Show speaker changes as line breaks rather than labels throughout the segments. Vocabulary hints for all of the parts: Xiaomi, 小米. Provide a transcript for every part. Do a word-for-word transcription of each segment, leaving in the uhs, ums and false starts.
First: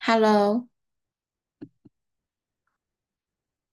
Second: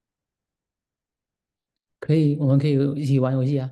Hello，
可以，我们可以一起玩游戏啊。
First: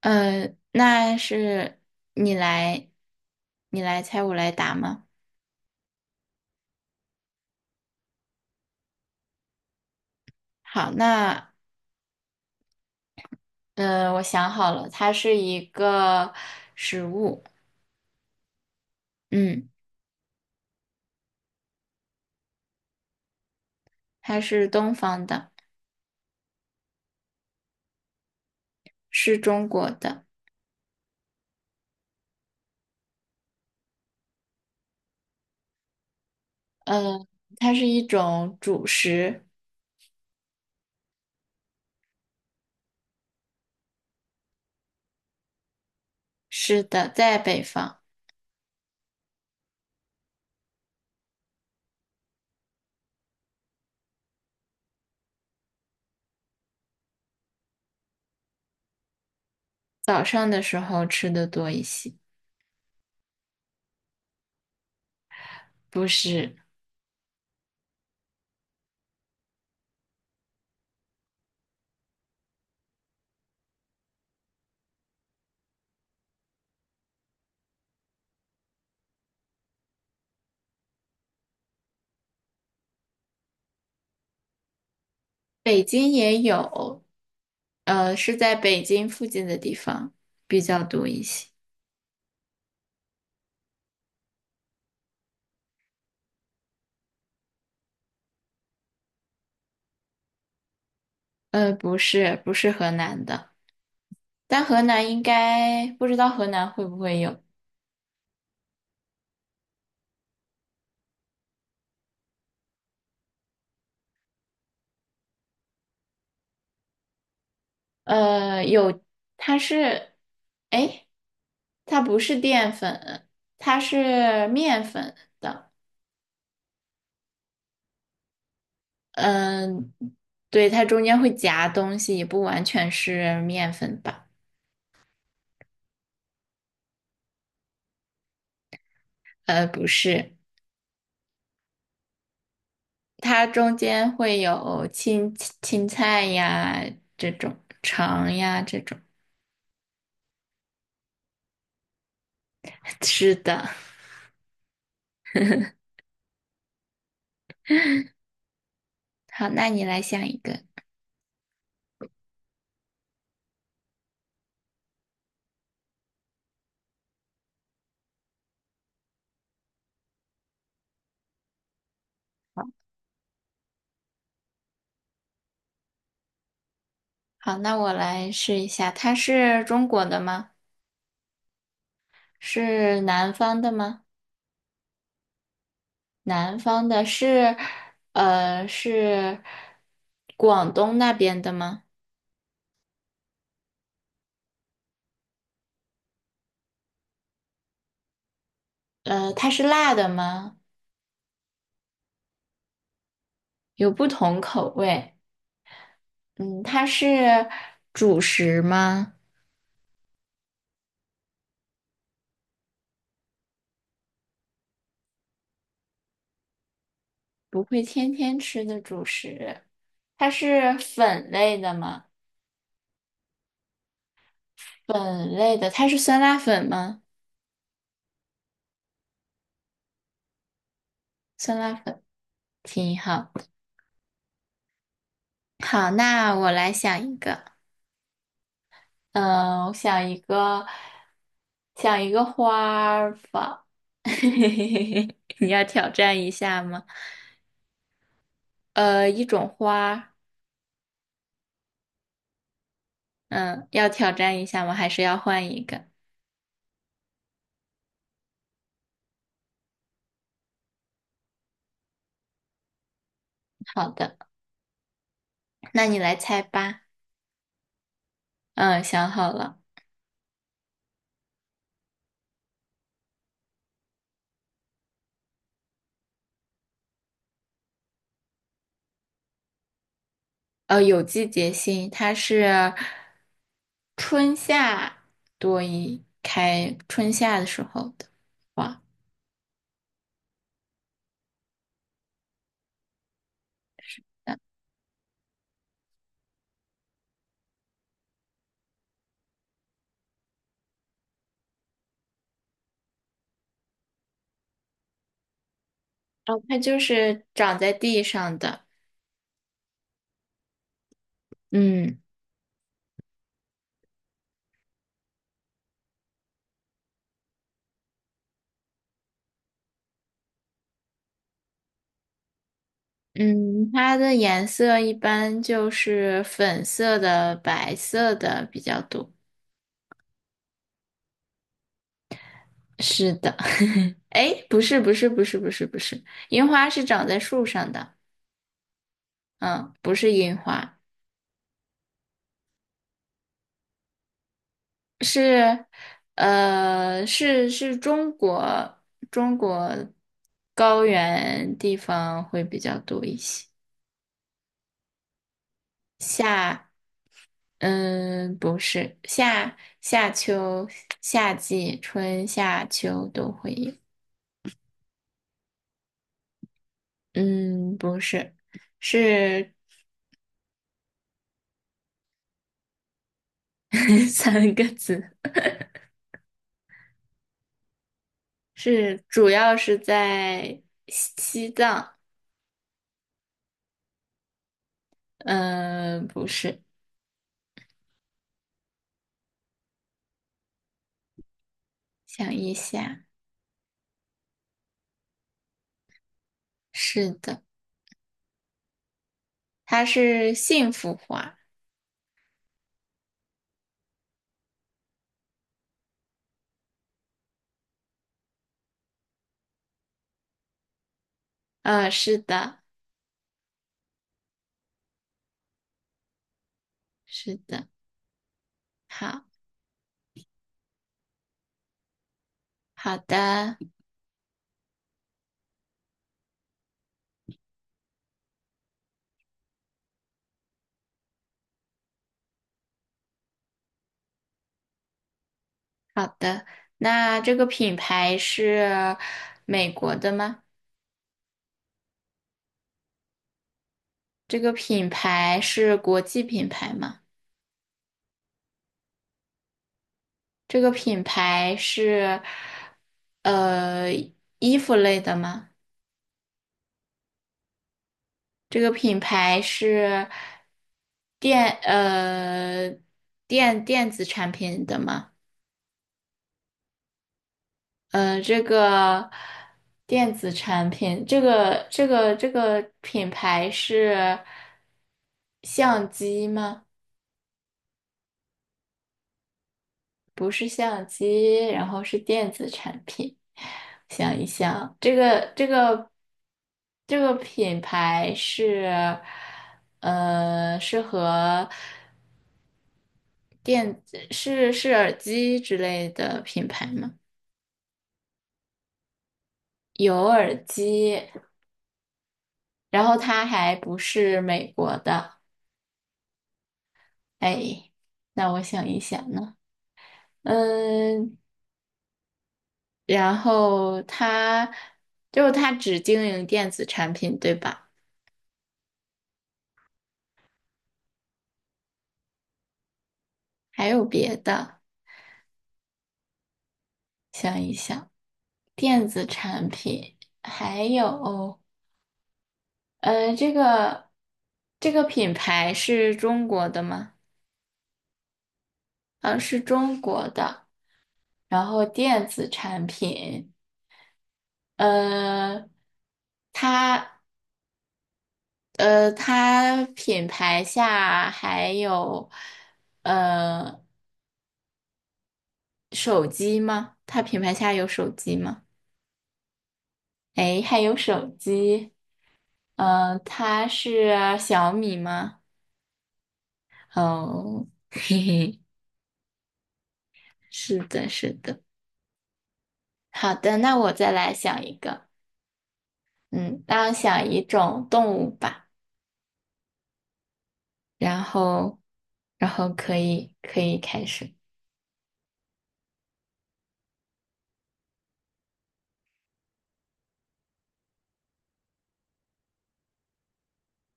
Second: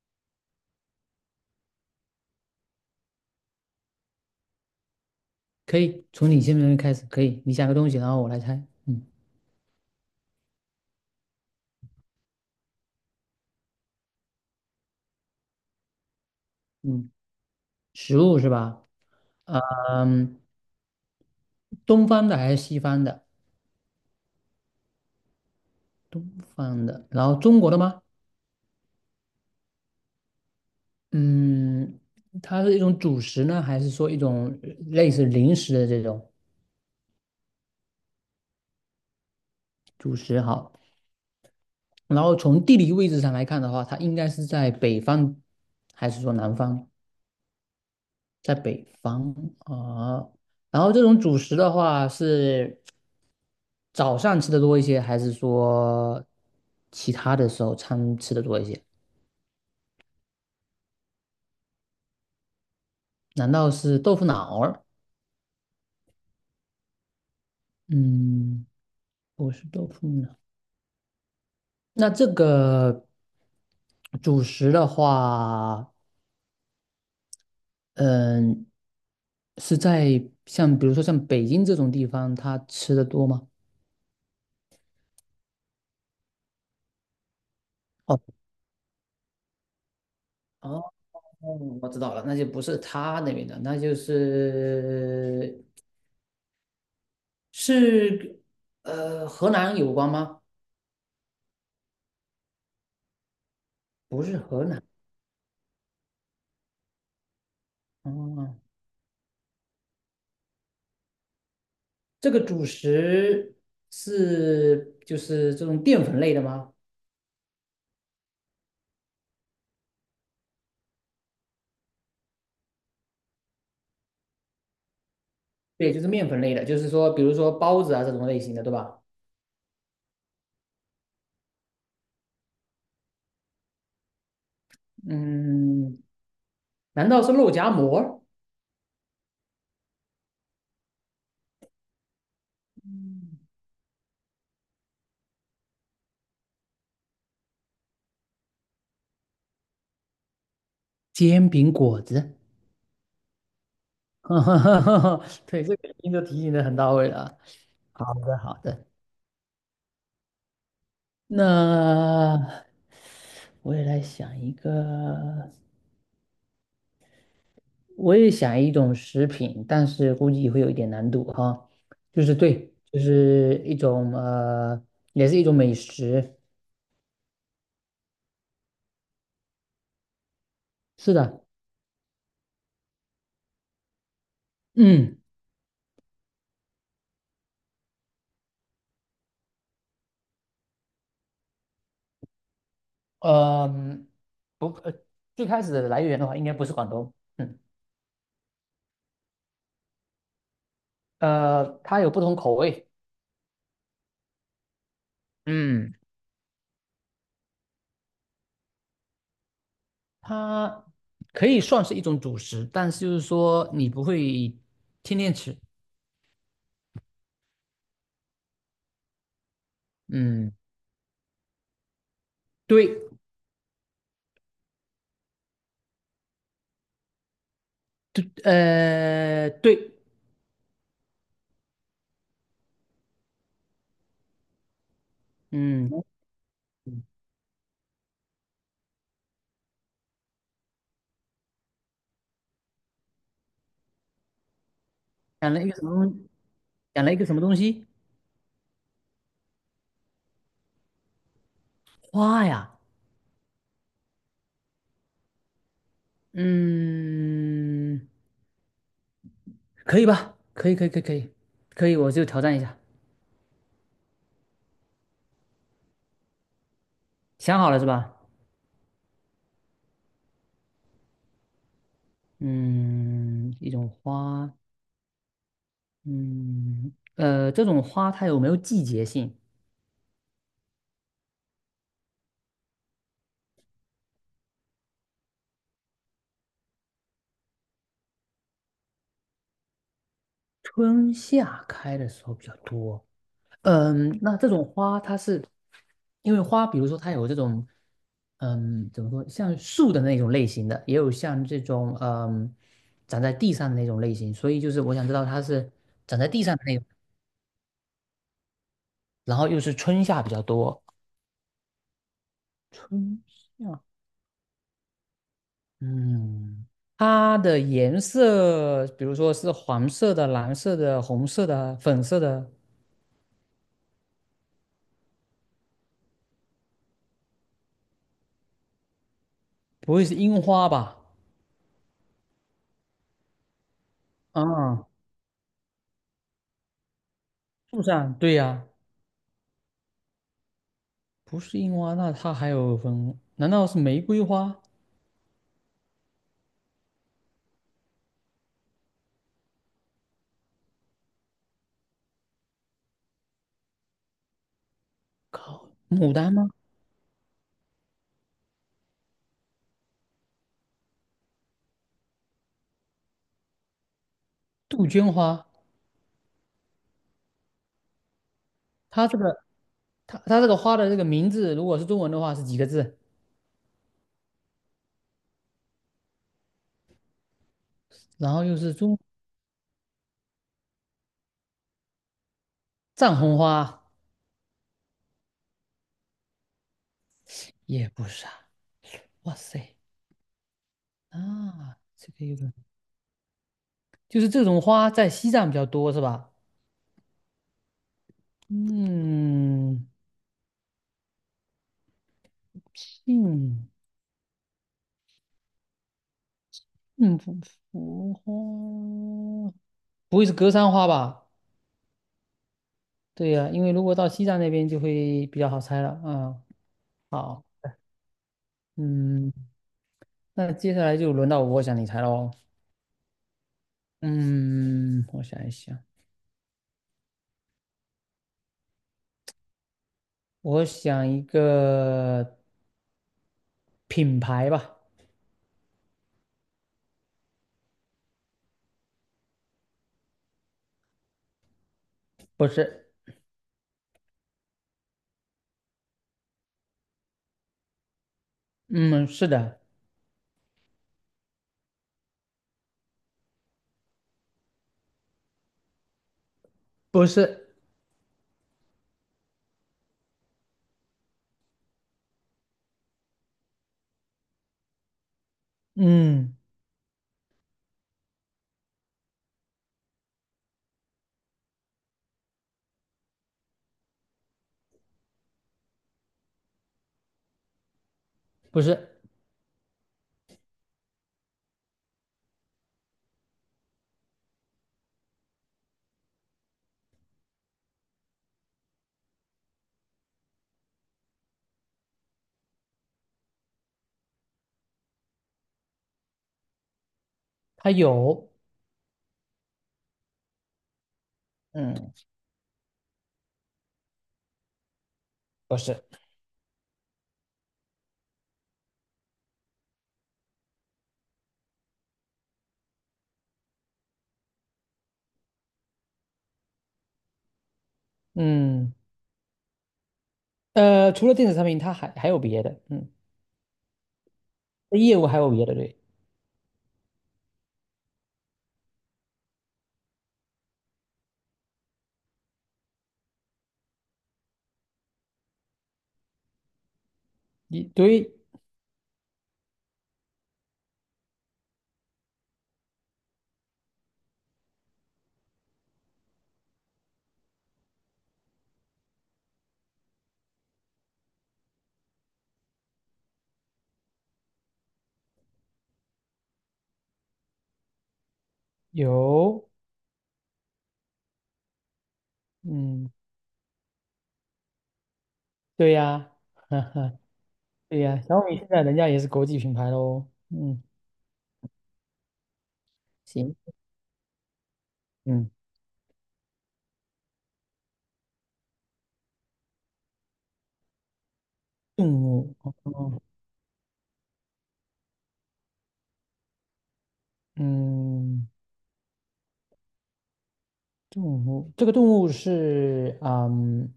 呃，那是你来，你来猜我来答吗？
可以，从你先边开始，可以，你想个东西，然后我来猜。嗯
好，那呃，我想好了，它是一个食
嗯，
物。
食物是吧？
嗯，
嗯，东方的还是西方的？
它是东方的，
东方的，然后中国的吗？
是中国的。
嗯，它是一种主食呢，还是说一种类似零食的这种
呃，它是一种主食，
主食？好，然后从地理位置上来看的话，它应该是在北方还是说南
是
方？
的，在北方，
在北方啊，然后这种主食的话是早上吃的多一些，还是说其他的时候餐吃的多一些？
早上的时候吃的多一些。
难道是豆腐脑儿？
不是，
嗯，不是豆腐脑。那这个主食的话，嗯，是在像比如说像北京这种地方，它吃的多吗？
北京也有，呃，
哦
是在北京附近的地方比较
哦，
多一些。
我知道了，那就不是他那边的，那就是是呃河南有关吗？
呃，不是，不是河南的，
不是
但
河
河
南，
南应该不知道河南会不会有。
哦，这个主食是就是这种淀粉类的吗？
呃，有，它是，哎，它不是淀粉，它是面粉的。
对，就是面粉类的，就是说比如说包子啊这种类型的，对吧？
嗯、对，它中间会夹东西，也不完全是面粉吧？
嗯，难道是肉夹馍、
呃，不是，它中间会有青青菜呀这种，肠呀这种。
煎饼果子？
是的，
哈哈哈，对，这个您就提醒的很到位了啊。好的，好的，
好，那你来想一个。
那我也来想一个。我也想一种食品，但是估计会有一点难度哈。就是对，就是一种呃，也是一种美食。
好，那我来试一下，它是中国的吗？
是的，
是南方的吗？
嗯，
南方的是，呃，是广东那边的吗？
呃，不，呃，最开始的来源的话，应该不是广东。嗯，
呃，它是辣的吗？
呃，它有不同口味。
有不同口味。
嗯，
嗯，它是主食吗？
它可以算是一种主食，但是就是说你不会天天吃。
不会天天吃的主食。它
嗯，
是粉类的吗？
对，
粉类的，它是酸辣粉吗？
对，呃，对，
酸辣粉，挺好。好，
嗯，
那我来想一个。嗯，我想一个，想一个花儿吧。你
讲
要
了一个什
挑
么，
战一下吗？
讲了一个什么东西？
呃，一种花。
花呀，
嗯，要挑战一下吗？还是要换一个？
嗯，可以吧？可以，可以，可以，可以，可以，我就挑战一下。
好的，那你来猜吧。
想好了是吧？
嗯，想好了。
嗯，一种花，嗯，呃，这种花它有没有季节性？
呃，有季节性，它是春夏多一开，春夏的时候的花。
春夏开的时候比较多。嗯，那这种花它是，因为花，比如说它有这种，嗯，怎么说，像树的那种类型的，也有像这种，嗯，长在地上的那种类型，所以就是我想知道它是长在
哦，
地上
它
的那
就
种。
是长在地上的。
然后又是春夏比较多。
嗯。
春夏，嗯，它的颜色，比如说是黄色的、蓝色的、红色的、粉色的，
嗯，它的颜色一般就是粉色的、白色的比较多。
不会是樱花吧？
是的，哎，不是，
啊，
不是，不是，不是，不是，樱花是长在树上
树
的。
上，对呀，
嗯，不是樱花，
不是樱花，那它还有粉，难道是玫瑰花、
是，呃，是是中国中国高原地方会比较多一些。
靠，牡丹吗？
夏，嗯，不是夏夏秋夏季春夏秋都会有。
杜鹃花？
嗯，不是，
它这个，
是
它它这个花的这个名字，如果是中文的话是几个字？
三个字，
然后又是中
是主要是在西西藏。
藏红花，
嗯、不是，
也不是啊。哇塞，啊，这个
想
有
一
点
下，
就是这种花在西藏比较多是吧？
是的，它
嗯，
是幸福花。
幸幸福福花，不会是格桑花吧？
呃，是的，
对呀、因为如果到西藏那边就会比较好猜了。嗯，
是
好，
的，好，
嗯，那接下来就轮到我想你猜喽。
好的，
嗯，我想一想，我想一个品牌吧，
好的。那这个品牌是美国的吗？
不是，
这个品牌是国际品牌吗？
嗯，是的，
这个品牌是呃衣服类的吗？
不是，
这个品牌是电呃电电子产品的吗？
嗯，
呃，这个电子产品，这个这个这个品牌是相机吗？
不是，
不是相机，然后是电子产品。想一想，这个这个这个品牌是，呃，是和电子是是耳机之类的品牌吗？
它有，
有耳机，
嗯，
然后它还不是美国的。
不是，
哎，那我想一想呢，嗯，然后它就它只经营电子产品，对吧？
嗯。呃，除了电子产品，它还还有别的，嗯，
还有别的。
业务还有别的，对，
想一想，电子产品，还有，呃，这个这个品牌是中国的吗？
一对
啊，是中国的。然后电子产品，呃，它呃它品牌下还有呃手机吗？它品牌下有手机吗？
有，
诶，还有手机，
嗯，
嗯，它是小米吗？
对呀，哈哈，
哦，
对呀，
嘿
小米
嘿。
现在人家也是国际品牌喽，
是
嗯，
的，是的。好
行，
的，那我再来想一个，
嗯，
嗯，那我想一种动物吧，然后，
动
然
物，
后可
哦
以可以开始。
嗯，动物，这个动物是，嗯，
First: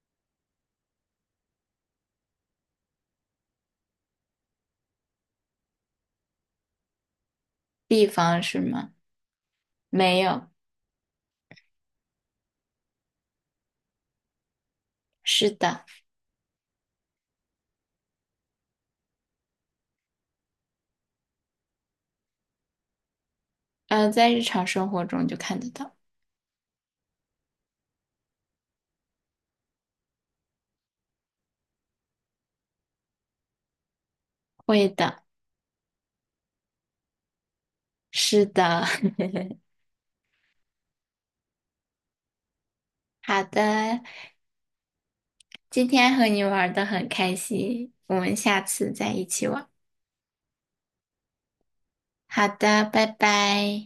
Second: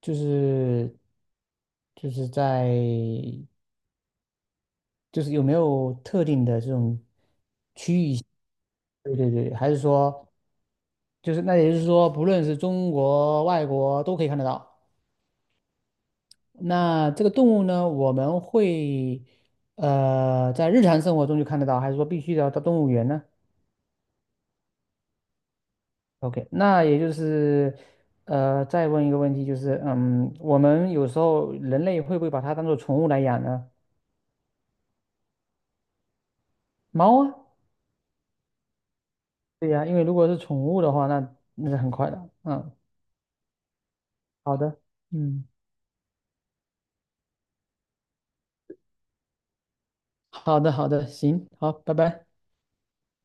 就是就是在就是有没有特定的这种，
地方是吗？
对对对，还是
没
说
有，
就是那也就是说，不论是中国、外国都可以看得到。
是的，
那这个动物呢，我们会呃在日常生活中就看得到，还是说必须得要到动物园呢
嗯，在日常生活中就看得到。
？O K，那也就是呃再问一个问题，就是嗯，我们有时候人类会不会把它当做宠物来养呢？
会的，
猫啊，
是的，
对呀，因为如果是宠物的话，那那是很快的。嗯，
好的，
好的，嗯，
今天和你玩的很开心，我们下次再一起玩。
好的，好的，行，好，拜拜。
好的，拜拜。